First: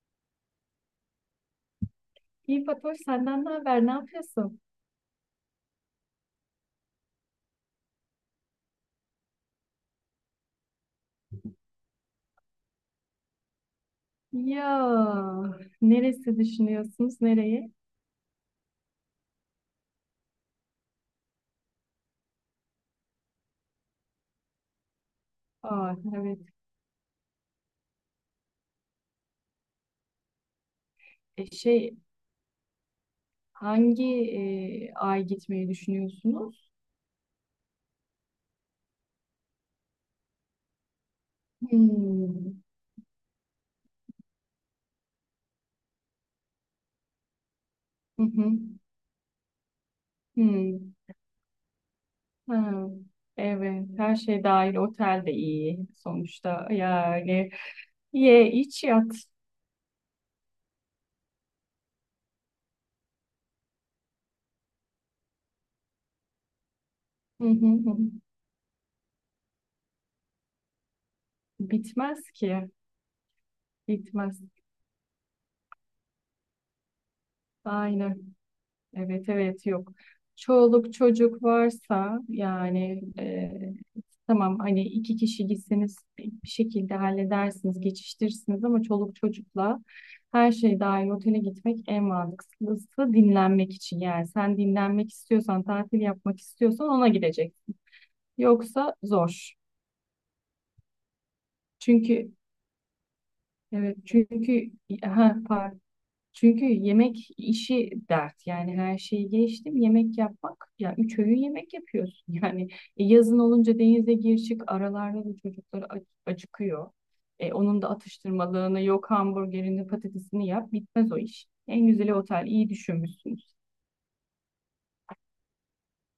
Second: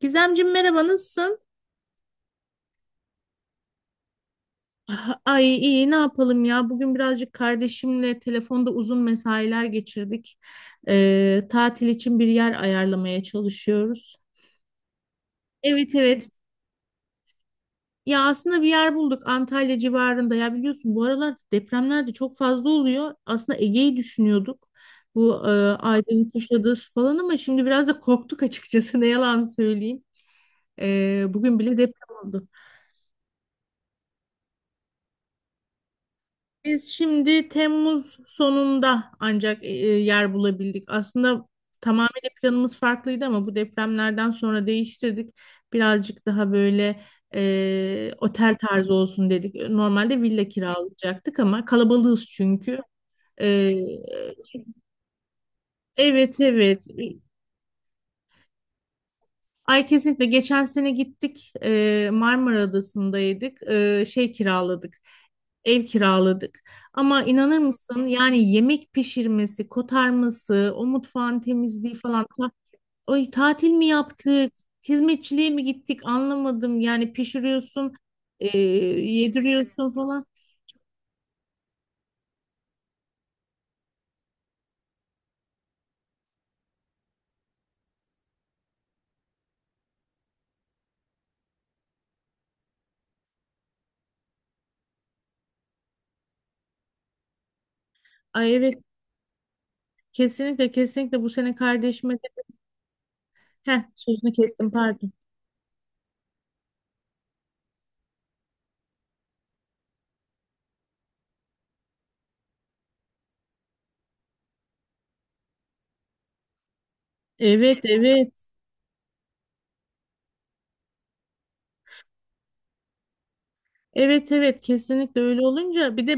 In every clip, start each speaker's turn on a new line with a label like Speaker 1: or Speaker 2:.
Speaker 1: Gizemciğim, merhaba, nasılsın?
Speaker 2: İyi Fatoş senden ne haber? Ne yapıyorsun?
Speaker 1: Ah, ay, iyi. Ne yapalım ya, bugün birazcık kardeşimle telefonda uzun mesailer geçirdik. Tatil için bir yer ayarlamaya çalışıyoruz.
Speaker 2: Ya
Speaker 1: Evet, evet.
Speaker 2: neresi düşünüyorsunuz? Nereye?
Speaker 1: Ya aslında bir yer bulduk Antalya civarında. Ya biliyorsun, bu aralar depremler de çok fazla oluyor. Aslında Ege'yi düşünüyorduk, bu
Speaker 2: Aa,
Speaker 1: Aydın,
Speaker 2: evet.
Speaker 1: Kuşadası falan, ama şimdi biraz da korktuk açıkçası ne yalan söyleyeyim.
Speaker 2: E,
Speaker 1: Bugün bile
Speaker 2: şey
Speaker 1: deprem oldu.
Speaker 2: hangi ay gitmeyi düşünüyorsunuz?
Speaker 1: Biz şimdi Temmuz sonunda ancak yer bulabildik. Aslında tamamıyla
Speaker 2: Hmm.
Speaker 1: planımız farklıydı ama bu depremlerden sonra değiştirdik. Birazcık daha böyle
Speaker 2: Hı hı.
Speaker 1: otel tarzı olsun dedik. Normalde villa
Speaker 2: Hmm.
Speaker 1: kiralayacaktık ama kalabalığız çünkü.
Speaker 2: Ha.
Speaker 1: E,
Speaker 2: Evet. Her şey dahil otel de iyi
Speaker 1: evet,
Speaker 2: sonuçta.
Speaker 1: evet.
Speaker 2: Yani ye iç yat.
Speaker 1: Ay kesinlikle, geçen sene gittik, Marmara Adası'ndaydık. E, şey kiraladık Ev kiraladık ama
Speaker 2: Hı
Speaker 1: inanır
Speaker 2: hı hı.
Speaker 1: mısın, yani yemek pişirmesi, kotarması, o mutfağın temizliği falan.
Speaker 2: Bitmez ki.
Speaker 1: Ay, tatil mi
Speaker 2: Bitmez.
Speaker 1: yaptık? Hizmetçiliğe mi gittik? Anlamadım. Yani pişiriyorsun,
Speaker 2: Aynen. Evet evet
Speaker 1: yediriyorsun
Speaker 2: yok.
Speaker 1: falan.
Speaker 2: Çoluk çocuk varsa yani e, Tamam hani iki kişi gitseniz bir şekilde halledersiniz, geçiştirirsiniz ama çoluk çocukla her şey dahil otele gitmek en mantıklısı dinlenmek için. Yani sen dinlenmek istiyorsan, tatil yapmak istiyorsan ona gideceksin.
Speaker 1: Ay evet,
Speaker 2: Yoksa zor.
Speaker 1: kesinlikle kesinlikle bu sene kardeşime
Speaker 2: Çünkü
Speaker 1: de... Heh,
Speaker 2: evet
Speaker 1: sözünü kestim,
Speaker 2: çünkü
Speaker 1: pardon.
Speaker 2: Ha, pardon. Çünkü yemek işi dert yani her şeyi geçtim yemek yapmak ya üç öğün yemek yapıyorsun yani yazın olunca denize gir çık aralarda da çocuklar acıkıyor.
Speaker 1: Evet,
Speaker 2: Onun da
Speaker 1: evet.
Speaker 2: atıştırmalığını yok hamburgerini patatesini yap bitmez o iş. En güzeli otel iyi düşünmüşsünüz.
Speaker 1: Evet, evet, kesinlikle öyle olunca bir de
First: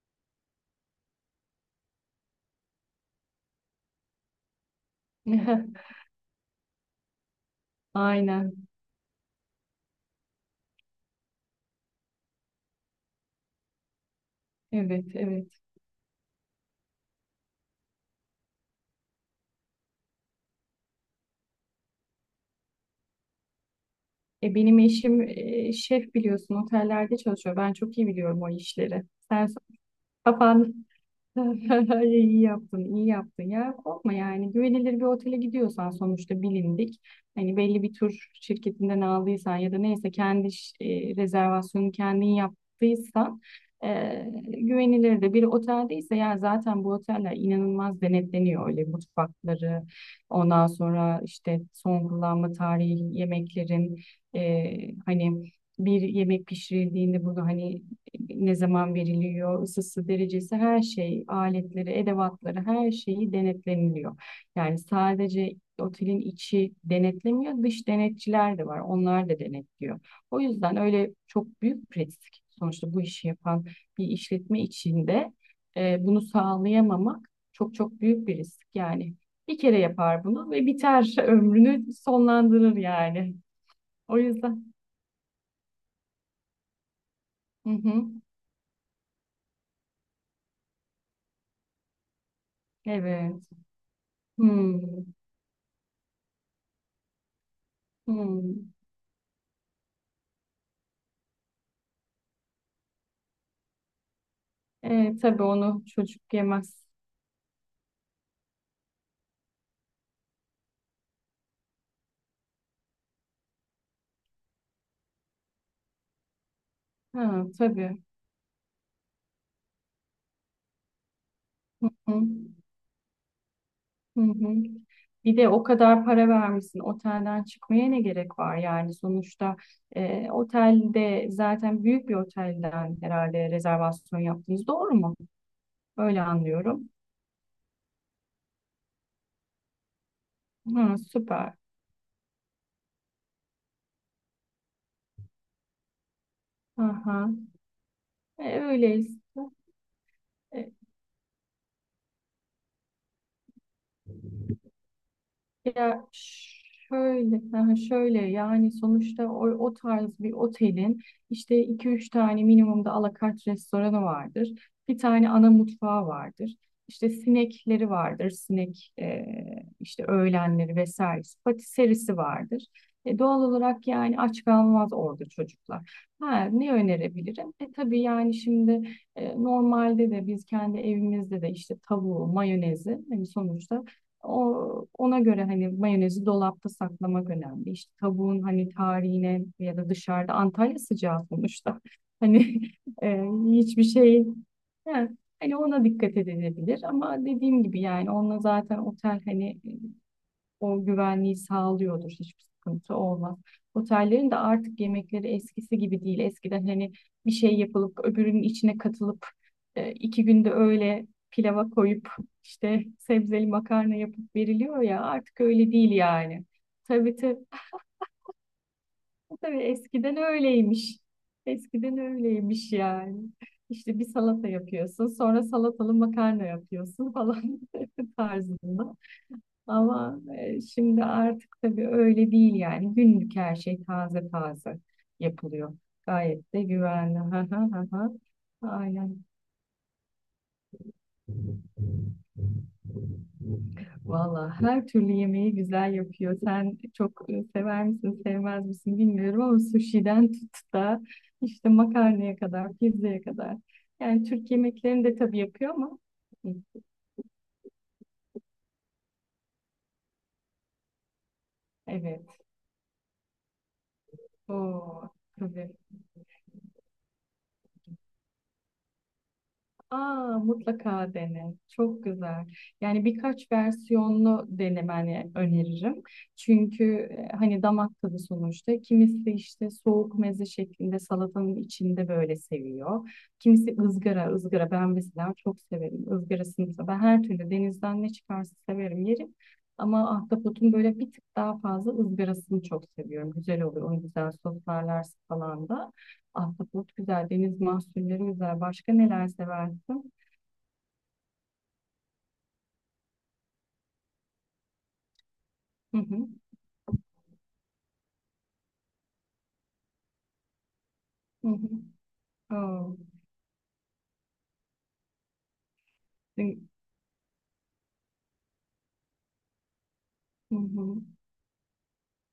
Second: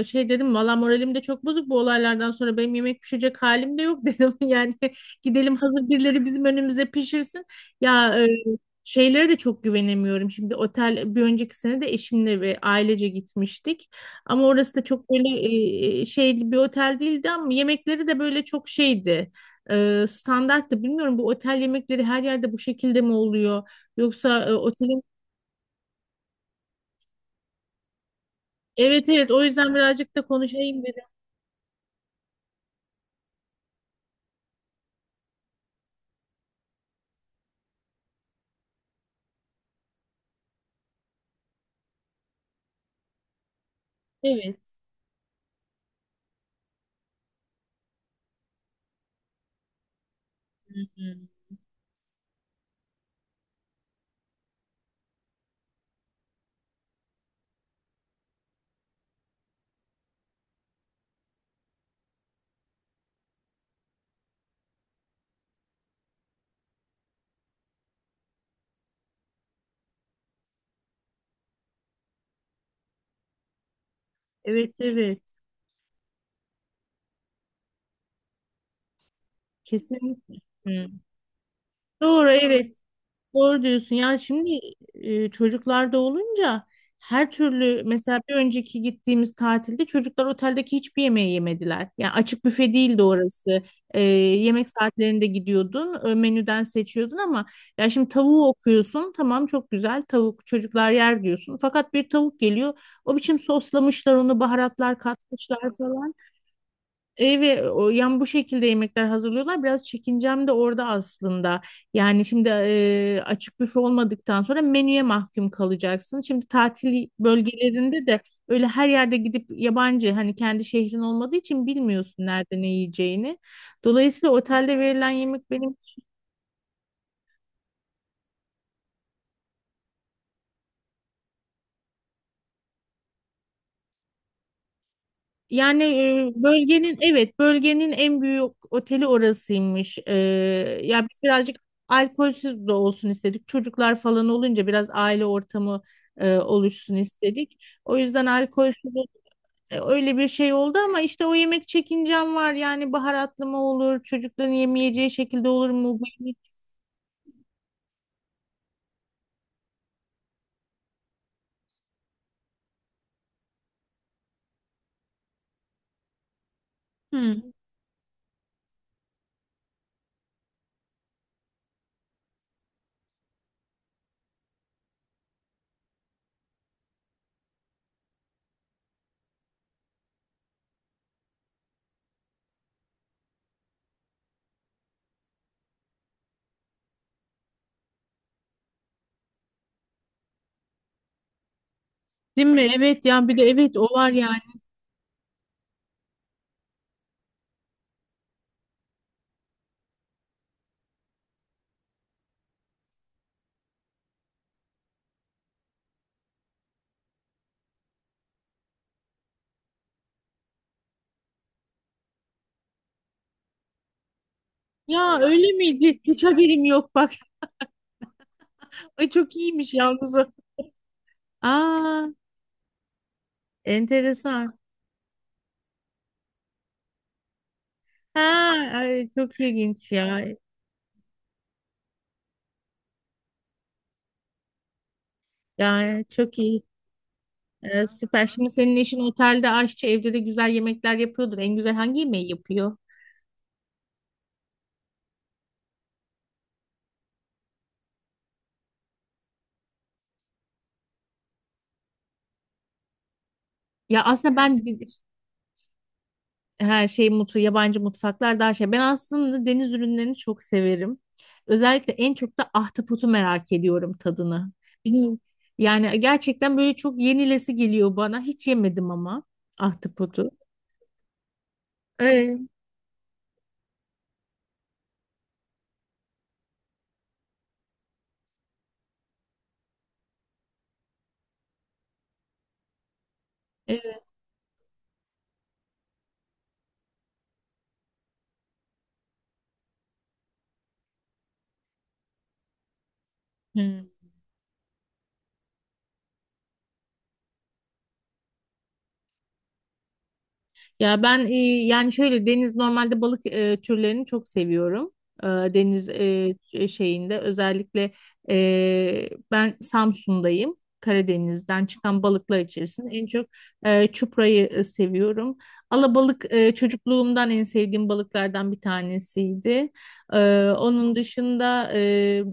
Speaker 1: şey dedim, valla moralim de çok bozuk bu olaylardan sonra, benim yemek pişirecek halim de yok dedim yani gidelim, hazır birileri bizim önümüze pişirsin. Ya
Speaker 2: Aynen
Speaker 1: şeylere de çok güvenemiyorum şimdi otel. Bir önceki sene de eşimle ve ailece gitmiştik ama orası da
Speaker 2: evet
Speaker 1: çok böyle
Speaker 2: evet.
Speaker 1: şey bir otel değildi, ama yemekleri de böyle çok şeydi, standarttı. Bilmiyorum, bu otel yemekleri her yerde bu şekilde mi oluyor yoksa
Speaker 2: Benim
Speaker 1: otelin...
Speaker 2: eşim şef biliyorsun otellerde çalışıyor ben çok iyi biliyorum o işleri.
Speaker 1: Evet, evet, o
Speaker 2: Sen
Speaker 1: yüzden birazcık da konuşayım
Speaker 2: kapan.
Speaker 1: dedim.
Speaker 2: İyi yaptın, iyi yaptın ya. Korkma yani güvenilir bir otele gidiyorsan sonuçta bilindik. Hani belli bir tur şirketinden aldıysan ya da neyse kendi rezervasyonu kendin yaptıysan e,
Speaker 1: Evet.
Speaker 2: güvenilir de bir oteldeyse ya zaten bu oteller inanılmaz denetleniyor öyle mutfakları ondan sonra
Speaker 1: Hı.
Speaker 2: işte son kullanma tarihi yemeklerin e, hani bir yemek pişirildiğinde bunu hani ne zaman veriliyor, ısısı, derecesi, her şey, aletleri, edevatları, her şeyi denetleniliyor. Yani sadece otelin içi denetlemiyor, dış denetçiler de var, onlar da denetliyor. O yüzden öyle çok büyük risk sonuçta bu işi yapan bir işletme
Speaker 1: Evet, evet.
Speaker 2: içinde bunu sağlayamamak çok büyük bir risk. Yani bir kere yapar
Speaker 1: Kesinlikle.
Speaker 2: bunu ve
Speaker 1: Hı.
Speaker 2: biter ömrünü
Speaker 1: Doğru, evet.
Speaker 2: sonlandırır yani.
Speaker 1: Doğru diyorsun.
Speaker 2: O
Speaker 1: Ya şimdi
Speaker 2: yüzden.
Speaker 1: çocuklarda olunca her
Speaker 2: Hı
Speaker 1: türlü,
Speaker 2: hı.
Speaker 1: mesela bir önceki gittiğimiz tatilde çocuklar oteldeki hiçbir yemeği yemediler. Yani açık büfe değildi
Speaker 2: Evet.
Speaker 1: orası. Yemek
Speaker 2: Hmm.
Speaker 1: saatlerinde gidiyordun, menüden seçiyordun ama ya şimdi tavuğu
Speaker 2: Hmm.
Speaker 1: okuyorsun. Tamam, çok güzel tavuk, çocuklar yer diyorsun. Fakat bir tavuk geliyor, o biçim soslamışlar onu, baharatlar
Speaker 2: Tabii
Speaker 1: katmışlar
Speaker 2: onu
Speaker 1: falan.
Speaker 2: çocuk yemez.
Speaker 1: Evet, o, yani bu şekilde yemekler hazırlıyorlar. Biraz çekincem de orada aslında. Yani şimdi açık büfe olmadıktan sonra menüye mahkum kalacaksın. Şimdi tatil
Speaker 2: Ha, tabii.
Speaker 1: bölgelerinde de öyle, her yerde gidip yabancı, hani kendi şehrin olmadığı için
Speaker 2: Hı,
Speaker 1: bilmiyorsun nerede ne yiyeceğini.
Speaker 2: hı,
Speaker 1: Dolayısıyla
Speaker 2: hı.
Speaker 1: otelde verilen
Speaker 2: Bir de
Speaker 1: yemek
Speaker 2: o
Speaker 1: benim...
Speaker 2: kadar para vermişsin. Otelden çıkmaya ne gerek var? Yani sonuçta otelde zaten büyük bir otelden herhalde rezervasyon yaptınız. Doğru mu?
Speaker 1: Yani
Speaker 2: Öyle anlıyorum.
Speaker 1: bölgenin, evet, bölgenin en büyük oteli orasıymış.
Speaker 2: Ha
Speaker 1: Ya biz
Speaker 2: süper.
Speaker 1: birazcık alkolsüz de olsun istedik. Çocuklar falan olunca biraz aile ortamı oluşsun
Speaker 2: Aha.
Speaker 1: istedik. O yüzden
Speaker 2: E,
Speaker 1: alkolsüz
Speaker 2: öyleyse.
Speaker 1: öyle bir şey oldu, ama işte o yemek çekincem var. Yani baharatlı mı olur? Çocukların yemeyeceği şekilde olur mu? Bu
Speaker 2: Ya
Speaker 1: yemek-.
Speaker 2: şöyle, ha şöyle yani sonuçta o tarz bir otelin işte iki üç tane minimumda alakart restoranı vardır. Bir tane ana mutfağı vardır. İşte
Speaker 1: Hı,
Speaker 2: sinekleri vardır. İşte öğlenleri vesairesi. Patiserisi vardır. Doğal olarak yani aç kalmaz orada çocuklar. Ha, ne önerebilirim? E tabii yani şimdi normalde de biz kendi evimizde de işte tavuğu, mayonezi hani sonuçta ona göre hani mayonezi dolapta saklamak önemli. İşte tavuğun hani tarihine ya da dışarıda Antalya sıcağı sonuçta.
Speaker 1: değil mi?
Speaker 2: Hani
Speaker 1: Evet,
Speaker 2: e,
Speaker 1: ya bir de evet,
Speaker 2: hiçbir
Speaker 1: o var
Speaker 2: şey.
Speaker 1: yani.
Speaker 2: Ha, hani ona dikkat edilebilir ama dediğim gibi yani onunla zaten otel hani o güvenliği sağlıyordur. Hiçbir sıkıntı olmaz. Otellerin de artık yemekleri eskisi gibi değil. Eskiden hani bir şey yapılıp öbürünün içine katılıp iki günde öyle pilava koyup işte sebzeli makarna yapıp veriliyor ya
Speaker 1: Ya
Speaker 2: artık
Speaker 1: öyle
Speaker 2: öyle değil
Speaker 1: miydi? Hiç
Speaker 2: yani.
Speaker 1: haberim yok bak.
Speaker 2: Tabii tabii,
Speaker 1: Ay, çok
Speaker 2: tabii
Speaker 1: iyiymiş yalnız.
Speaker 2: eskiden
Speaker 1: O.
Speaker 2: öyleymiş. Eskiden
Speaker 1: Aa,
Speaker 2: öyleymiş yani. İşte bir salata
Speaker 1: enteresan.
Speaker 2: yapıyorsun, sonra salatalı makarna yapıyorsun falan
Speaker 1: Ha,
Speaker 2: tarzında.
Speaker 1: ay, çok ilginç
Speaker 2: Ama
Speaker 1: ya.
Speaker 2: şimdi artık tabii öyle değil yani. Günlük her şey taze yapılıyor.
Speaker 1: Ya çok
Speaker 2: Gayet
Speaker 1: iyi.
Speaker 2: de güvenli. Ha ha ha ha.
Speaker 1: Süper. Şimdi senin eşin
Speaker 2: Aynen.
Speaker 1: otelde aşçı, evde de güzel yemekler yapıyordur. En güzel hangi yemeği yapıyor?
Speaker 2: Valla her türlü yemeği güzel yapıyor. Sen çok sever misin, sevmez misin bilmiyorum ama sushi'den tut da işte makarnaya kadar, pizzaya kadar.
Speaker 1: Ya
Speaker 2: Yani
Speaker 1: aslında
Speaker 2: Türk
Speaker 1: ben
Speaker 2: yemeklerini de tabii yapıyor ama hı,
Speaker 1: her şey mutlu, yabancı mutfaklar daha şey. Ben aslında deniz ürünlerini çok severim. Özellikle en
Speaker 2: evet.
Speaker 1: çok da ahtapotu merak ediyorum tadını.
Speaker 2: O
Speaker 1: Bilmiyorum.
Speaker 2: tabii.
Speaker 1: Yani gerçekten böyle çok yenilesi geliyor bana. Hiç yemedim ama ahtapotu.
Speaker 2: Aa, mutlaka dene. Çok
Speaker 1: Evet.
Speaker 2: güzel. Yani birkaç versiyonlu denemeni öneririm. Çünkü hani damak tadı sonuçta. Kimisi işte soğuk meze şeklinde salatanın içinde böyle seviyor. Kimisi ızgara, ızgara. Ben mesela çok severim ızgarasını. Mesela. Ben her türlü denizden ne çıkarsa severim yerim. Ama ahtapotun böyle bir tık daha fazla ızgarasını çok seviyorum. Güzel
Speaker 1: Evet.
Speaker 2: oluyor. Onu güzel soslarlar falan da. Ahtapot güzel, deniz mahsulleri güzel. Başka neler seversin?
Speaker 1: Ya ben yani şöyle deniz normalde balık türlerini çok seviyorum. Deniz
Speaker 2: Hı hı.
Speaker 1: şeyinde özellikle ben Samsun'dayım.
Speaker 2: Hı
Speaker 1: Karadeniz'den
Speaker 2: hı.
Speaker 1: çıkan balıklar içerisinde
Speaker 2: Oo.
Speaker 1: en çok çuprayı seviyorum. Alabalık çocukluğumdan en sevdiğim balıklardan bir tanesiydi. E,
Speaker 2: Hı
Speaker 1: Onun
Speaker 2: hı.
Speaker 1: dışında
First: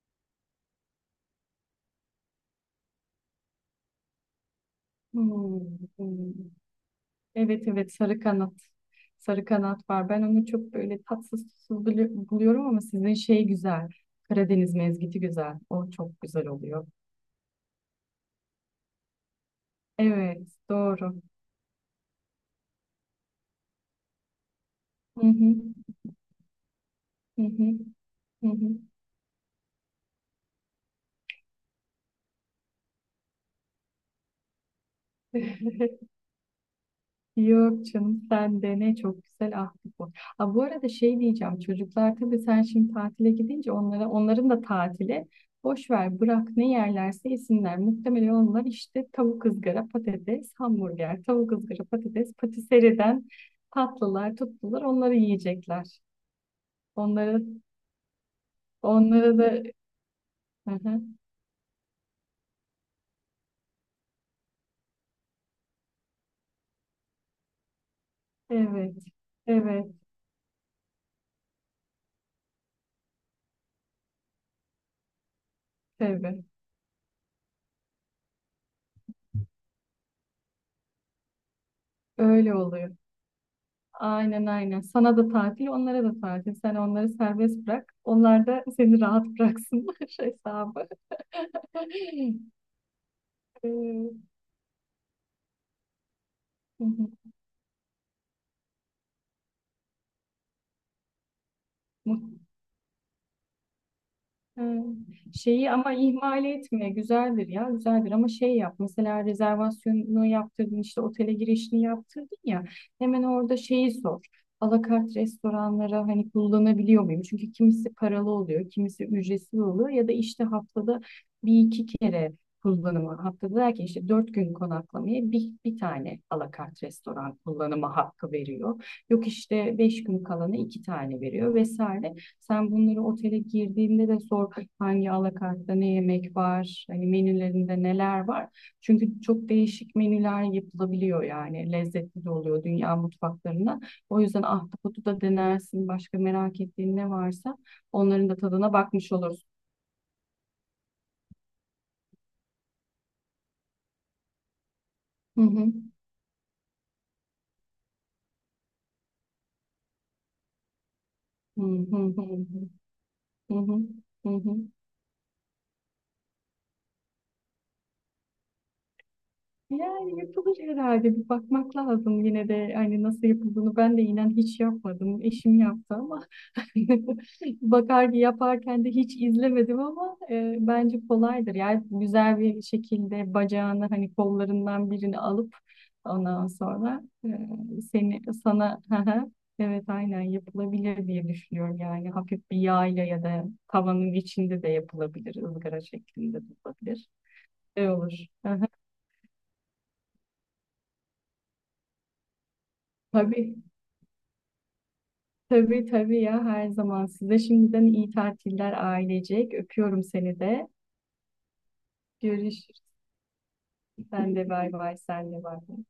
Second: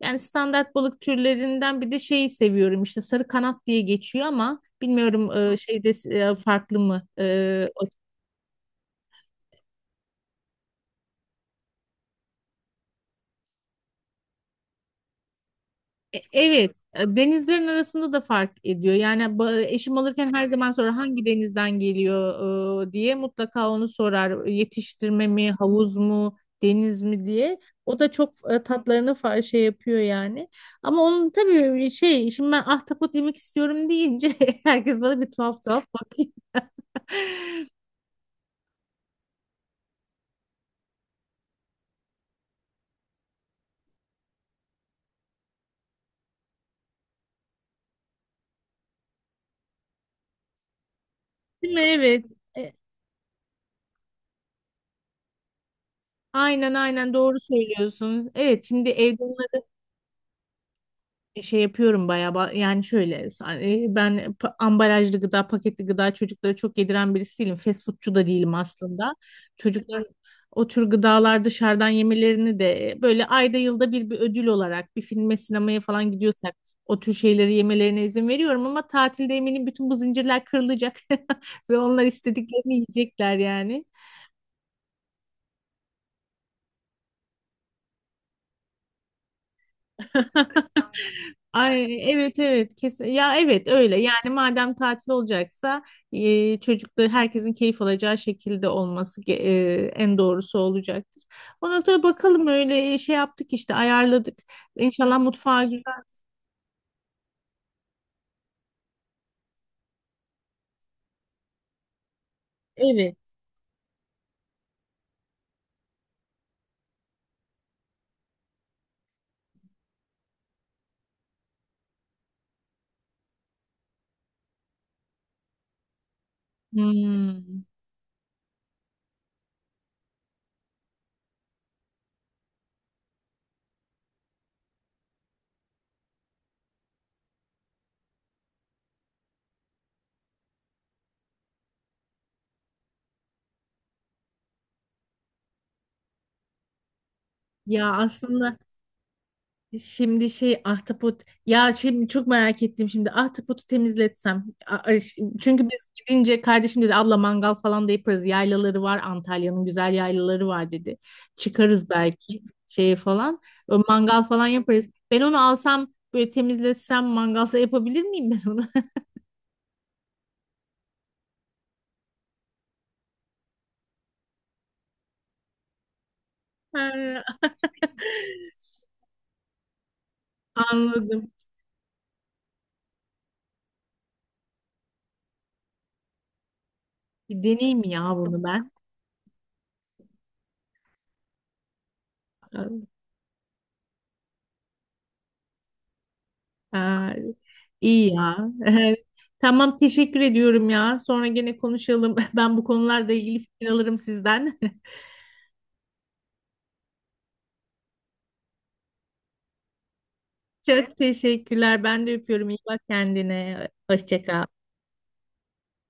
Speaker 1: yani standart balık türlerinden bir de şeyi seviyorum, işte sarı kanat diye geçiyor ama bilmiyorum
Speaker 2: Hmm,
Speaker 1: şeyde
Speaker 2: hmm.
Speaker 1: farklı mı?
Speaker 2: Evet evet sarı kanat. Sarı kanat var. Ben onu çok böyle tatsız tuzsuz buluyorum ama sizin şey güzel. Karadeniz mezgiti güzel. O çok güzel
Speaker 1: Evet,
Speaker 2: oluyor.
Speaker 1: denizlerin arasında da fark ediyor. Yani eşim alırken her
Speaker 2: Evet
Speaker 1: zaman sorar
Speaker 2: doğru.
Speaker 1: hangi denizden geliyor diye, mutlaka onu sorar. Yetiştirme
Speaker 2: Hı
Speaker 1: mi,
Speaker 2: hı.
Speaker 1: havuz mu, deniz mi
Speaker 2: Hı
Speaker 1: diye.
Speaker 2: hı.
Speaker 1: O da çok
Speaker 2: Hı hı.
Speaker 1: tatlarını şey yapıyor yani. Ama onun tabii şey, şimdi ben ahtapot yemek istiyorum deyince herkes bana bir tuhaf tuhaf bakıyor.
Speaker 2: Yok canım sen de ne çok güzel ahtapot bu. Aa, bu arada şey diyeceğim çocuklar tabii sen şimdi tatile gidince onlara onların da tatili boş ver bırak ne yerlerse yesinler. Muhtemelen onlar işte tavuk ızgara patates hamburger tavuk
Speaker 1: Değil mi?
Speaker 2: ızgara
Speaker 1: Evet.
Speaker 2: patates
Speaker 1: E,
Speaker 2: patiseriden tatlılar tuttular onları yiyecekler.
Speaker 1: Aynen, aynen,
Speaker 2: Onlara
Speaker 1: doğru söylüyorsun. Evet, şimdi evde
Speaker 2: onlara da. Hı hı.
Speaker 1: şey yapıyorum bayağı, yani şöyle ben ambalajlı gıda, paketli gıda çocuklara çok yediren birisi değilim, fast foodçu da değilim
Speaker 2: Evet
Speaker 1: aslında.
Speaker 2: evet
Speaker 1: Çocukların o tür gıdalar dışarıdan yemelerini de böyle ayda yılda bir, bir ödül olarak bir filme, sinemaya falan
Speaker 2: tabii
Speaker 1: gidiyorsak o tür şeyleri yemelerine izin veriyorum, ama tatilde eminim bütün bu zincirler kırılacak ve onlar
Speaker 2: öyle
Speaker 1: istediklerini
Speaker 2: oluyor.
Speaker 1: yiyecekler yani.
Speaker 2: Aynen aynen. Sana da tatil, onlara da tatil. Sen onları serbest bırak. Onlar da seni rahat bıraksınlar hesabı.
Speaker 1: Ay evet, evet, kesin ya, evet öyle.
Speaker 2: Ee,
Speaker 1: Yani madem tatil olacaksa çocukları
Speaker 2: hı
Speaker 1: herkesin keyif alacağı şekilde olması en doğrusu olacaktır. Ona da
Speaker 2: hı.
Speaker 1: bakalım, öyle şey yaptık işte, ayarladık.
Speaker 2: Ee,
Speaker 1: İnşallah mutfağa
Speaker 2: Şeyi ama
Speaker 1: güzel.
Speaker 2: ihmal etme güzeldir ya güzeldir ama şey yap mesela rezervasyonunu yaptırdın işte otele girişini yaptırdın ya
Speaker 1: Evet.
Speaker 2: hemen orada şeyi sor alakart restoranlara hani kullanabiliyor muyum çünkü kimisi paralı oluyor kimisi ücretsiz oluyor ya da işte haftada bir iki kere kullanımı haftada derken işte dört gün konaklamaya bir tane alakart restoran
Speaker 1: Hmm.
Speaker 2: kullanımı hakkı veriyor yok işte beş gün kalana iki tane veriyor vesaire sen bunları otele girdiğinde de sor hangi alakartta ne yemek var, hani menülerinde neler var. Çünkü çok değişik menüler yapılabiliyor yani lezzetli de oluyor dünya mutfaklarına. O yüzden ahtapotu da denersin, başka merak ettiğin ne varsa
Speaker 1: Ya
Speaker 2: onların da
Speaker 1: aslında.
Speaker 2: tadına bakmış olursun.
Speaker 1: Şimdi şey, ahtapot, ya şimdi çok merak ettim. Şimdi ahtapotu temizletsem,
Speaker 2: Hı hı.
Speaker 1: çünkü biz gidince kardeşim dedi, abla mangal falan da yaparız, yaylaları var Antalya'nın, güzel yaylaları var dedi,
Speaker 2: Hı
Speaker 1: çıkarız
Speaker 2: hı hı
Speaker 1: belki
Speaker 2: hı.
Speaker 1: şeye falan.
Speaker 2: Hı hı.
Speaker 1: O mangal
Speaker 2: Hı
Speaker 1: falan
Speaker 2: hı.
Speaker 1: yaparız, ben onu alsam böyle temizletsem mangalda yapabilir miyim ben onu?
Speaker 2: Yani yapılır herhalde bir bakmak lazım yine de hani nasıl yapıldığını ben de inan hiç yapmadım. Eşim yaptı ama
Speaker 1: Ha,
Speaker 2: bakar ki yaparken de hiç izlemedim ama bence
Speaker 1: anladım.
Speaker 2: kolaydır. Yani güzel bir şekilde bacağını hani kollarından birini alıp ondan sonra e,
Speaker 1: Bir deneyeyim ya
Speaker 2: seni
Speaker 1: bunu ben.
Speaker 2: sana hı hı, evet aynen yapılabilir diye düşünüyorum. Yani hafif bir yağ ile ya da tavanın içinde de yapılabilir ızgara şeklinde de olabilir.
Speaker 1: Ha,
Speaker 2: Ne
Speaker 1: iyi
Speaker 2: olur.
Speaker 1: ya.
Speaker 2: Hı hı.
Speaker 1: Tamam, teşekkür ediyorum ya. Sonra gene konuşalım. Ben bu konularla ilgili
Speaker 2: Tabii.
Speaker 1: fikir alırım sizden.
Speaker 2: Tabii tabii ya her zaman. Size şimdiden iyi tatiller ailecek. Öpüyorum seni de.
Speaker 1: Çok teşekkürler. Ben de öpüyorum. İyi bak
Speaker 2: Görüşürüz.
Speaker 1: kendine. Hoşça
Speaker 2: Sen de
Speaker 1: kal.
Speaker 2: bay bay, sen de bay bay.